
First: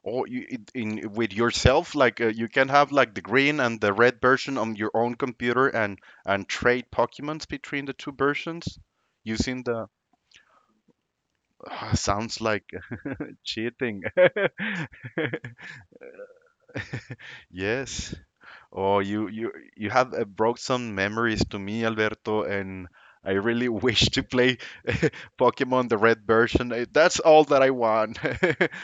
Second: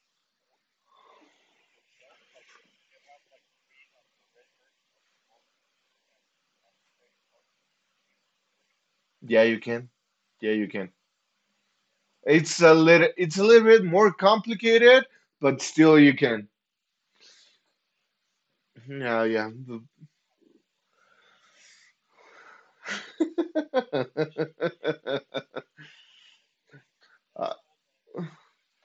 Speaker 2: Or you, in with yourself, like you can have like the green and the red version on your own computer and trade Pokemons between the two versions
Speaker 1: Yeah, you
Speaker 2: using the
Speaker 1: can. Yeah, you can.
Speaker 2: Ah, sounds like
Speaker 1: It's a little bit
Speaker 2: cheating.
Speaker 1: more complicated,
Speaker 2: (laughs)
Speaker 1: but still you can.
Speaker 2: Yes. Oh,
Speaker 1: Yeah,
Speaker 2: you have brought some memories to me, Alberto, and I really (laughs) wish to
Speaker 1: yeah.
Speaker 2: play Pokemon the red version. That's all that
Speaker 1: (laughs)
Speaker 2: I want,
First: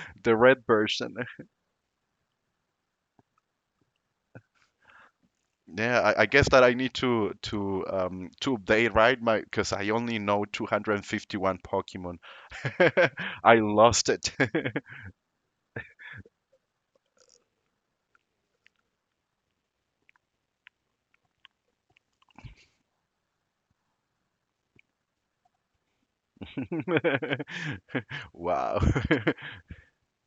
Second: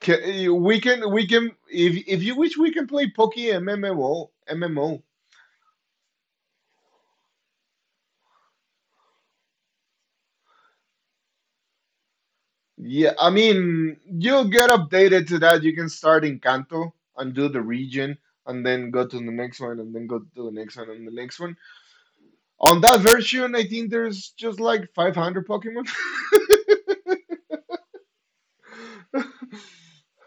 Speaker 2: the red version.
Speaker 1: We can if you wish we can play Poke MMO.
Speaker 2: Yeah, I guess that I need to update, right? My because I only know 251 Pokemon.
Speaker 1: Yeah, I
Speaker 2: (laughs) I
Speaker 1: mean
Speaker 2: lost it.
Speaker 1: you'll get updated to that. You can start in Kanto and do the region and then go to the next one and then go to the next one and the next one. On that version, I think there's just like 500 Pokemon,
Speaker 2: (laughs) Wow. (laughs)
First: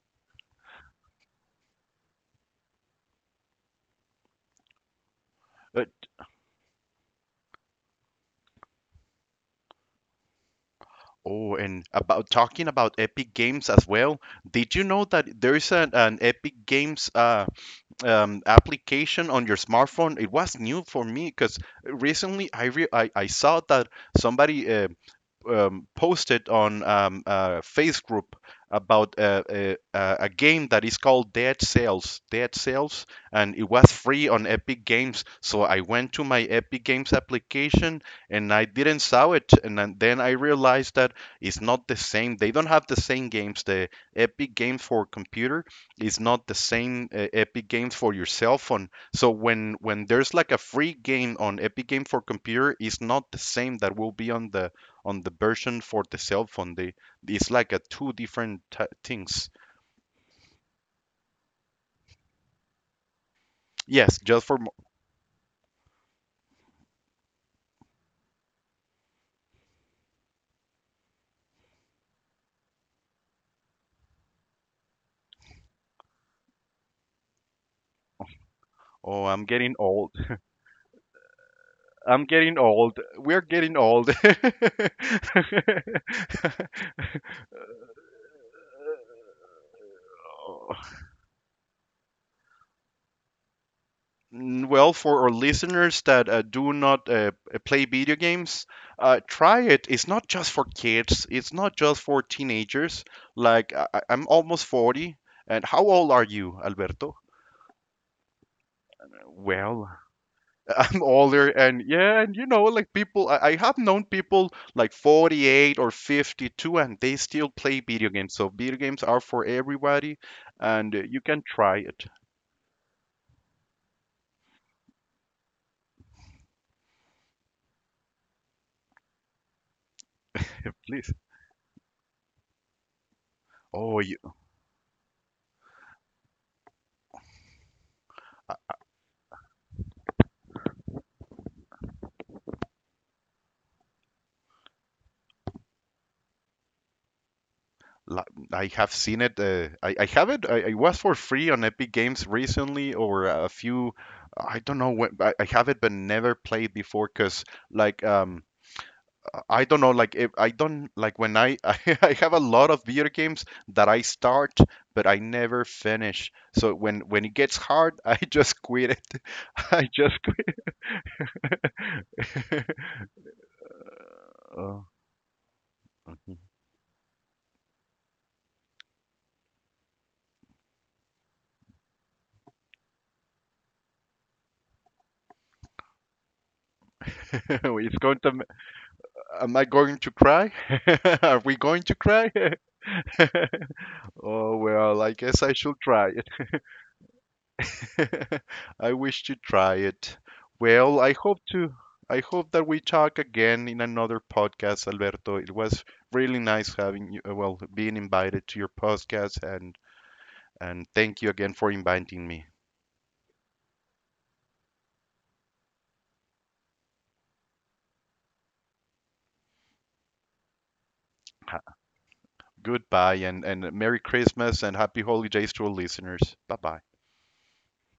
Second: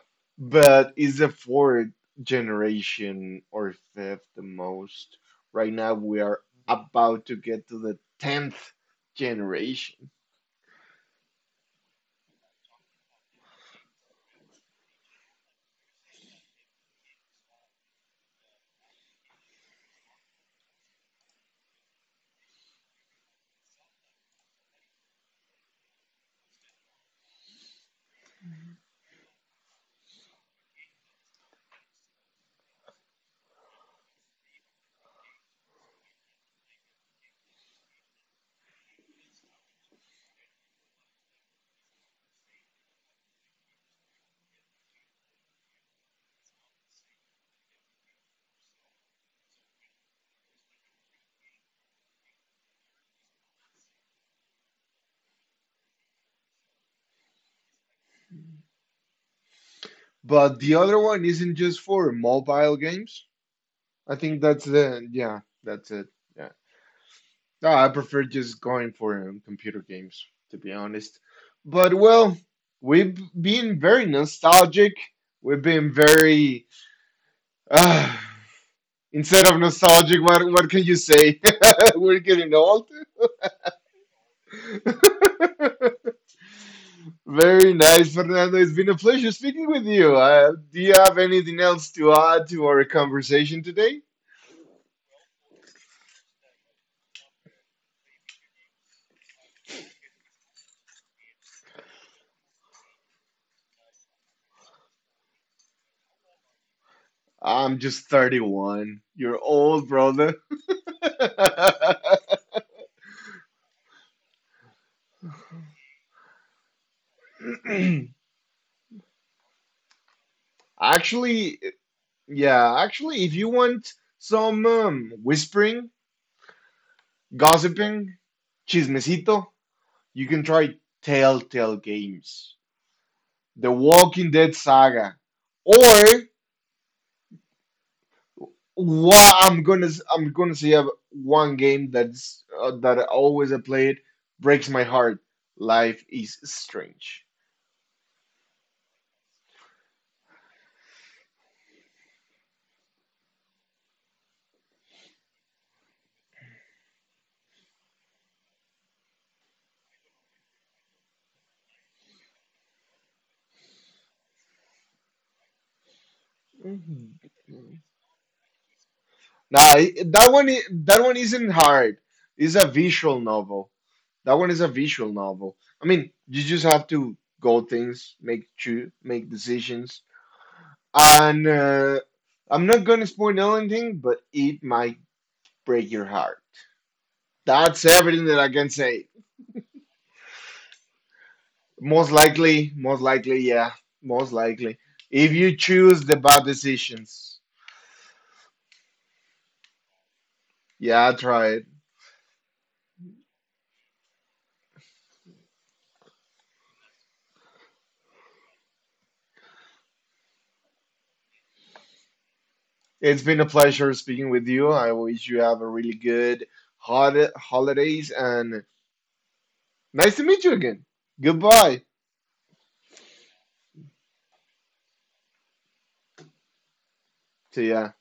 Speaker 1: (laughs) but it's the fourth generation or fifth the most. Right
Speaker 2: But-
Speaker 1: now we are about to get to the 10th generation.
Speaker 2: Oh, and about talking about Epic Games as well, did you know that there's an Epic Games application on your smartphone? It was new for me because recently I saw that somebody posted on a face group about a game that is called Dead Cells. Dead Cells, and it was free on Epic Games. So I went to my Epic Games application and I didn't saw it. And then I realized that it's not the same. They don't have the same games. The Epic Games for computer is not the same Epic Games for your cell phone. So when there's like a free game on Epic Games for computer, it's not the same that will be on the version for the cell phone. They It's like a two different things.
Speaker 1: But the other one isn't just for mobile games. I
Speaker 2: Yes,
Speaker 1: think
Speaker 2: just for
Speaker 1: that's the Yeah, that's it. Yeah. No, I prefer just going for computer games, to be honest. But well, we've been very nostalgic. We've been very uh,
Speaker 2: oh,
Speaker 1: Instead
Speaker 2: I'm
Speaker 1: of
Speaker 2: getting old.
Speaker 1: nostalgic, what can you say? (laughs) We're
Speaker 2: I'm
Speaker 1: getting
Speaker 2: getting
Speaker 1: old.
Speaker 2: old. We're getting old. (laughs)
Speaker 1: (laughs) Very nice, Fernando. It's been a pleasure speaking with you.
Speaker 2: Oh,
Speaker 1: Do you have anything else to add to our conversation today?
Speaker 2: Well, for our listeners that do not play video games, try it. It's not just for kids. It's not just for teenagers. Like I'm almost 40, and how old are you, Alberto?
Speaker 1: I'm just 31. You're old,
Speaker 2: Well,
Speaker 1: brother.
Speaker 2: I'm
Speaker 1: (laughs)
Speaker 2: older, and yeah, and you know, like people, I have known people like 48 or 52, and they still play video games. So video games are for everybody, and you can
Speaker 1: Actually,
Speaker 2: try it,
Speaker 1: yeah, actually, if you want some whispering, gossiping, chismecito, you can try
Speaker 2: (laughs) please.
Speaker 1: Telltale Games, The
Speaker 2: Oh,
Speaker 1: Walking Dead saga, or what I'm gonna say one game that's that I always I played breaks my heart. Life is strange.
Speaker 2: la- I have seen it. I have it. I was for free on Epic Games recently, or a few. I don't know when. I have it, but never played before, cause like. I don't know, like if I don't like when I (laughs) I have a lot of video games that I start but I never finish. So when
Speaker 1: Mhm.
Speaker 2: when it gets hard, (laughs) I just quit it. (laughs)
Speaker 1: Nah,
Speaker 2: I just quit.
Speaker 1: that one isn't hard. It's a
Speaker 2: (laughs)
Speaker 1: visual novel. That one is a
Speaker 2: Oh.
Speaker 1: visual novel. I mean, you just have to go things, make choose, make decisions, and I'm not gonna spoil anything, but it might break your heart. That's
Speaker 2: (laughs) It's going
Speaker 1: everything
Speaker 2: to.
Speaker 1: that I can say.
Speaker 2: Am I going to cry? (laughs) Are we going to cry? (laughs)
Speaker 1: Most likely, yeah, most
Speaker 2: Oh
Speaker 1: likely.
Speaker 2: well, I
Speaker 1: If
Speaker 2: guess I
Speaker 1: you
Speaker 2: should
Speaker 1: choose
Speaker 2: try.
Speaker 1: the bad decisions,
Speaker 2: (laughs) I wish you try it. Well,
Speaker 1: yeah, try it.
Speaker 2: I hope that we talk again in another podcast, Alberto. It was really nice having you, well, being invited to your podcast and thank you again for inviting me.
Speaker 1: It's been a pleasure speaking with you. I wish you have a really good hot holidays and nice to meet you again.
Speaker 2: Ha-
Speaker 1: Goodbye.
Speaker 2: Goodbye and Merry Christmas and happy holidays to all listeners. Bye-bye.
Speaker 1: See ya.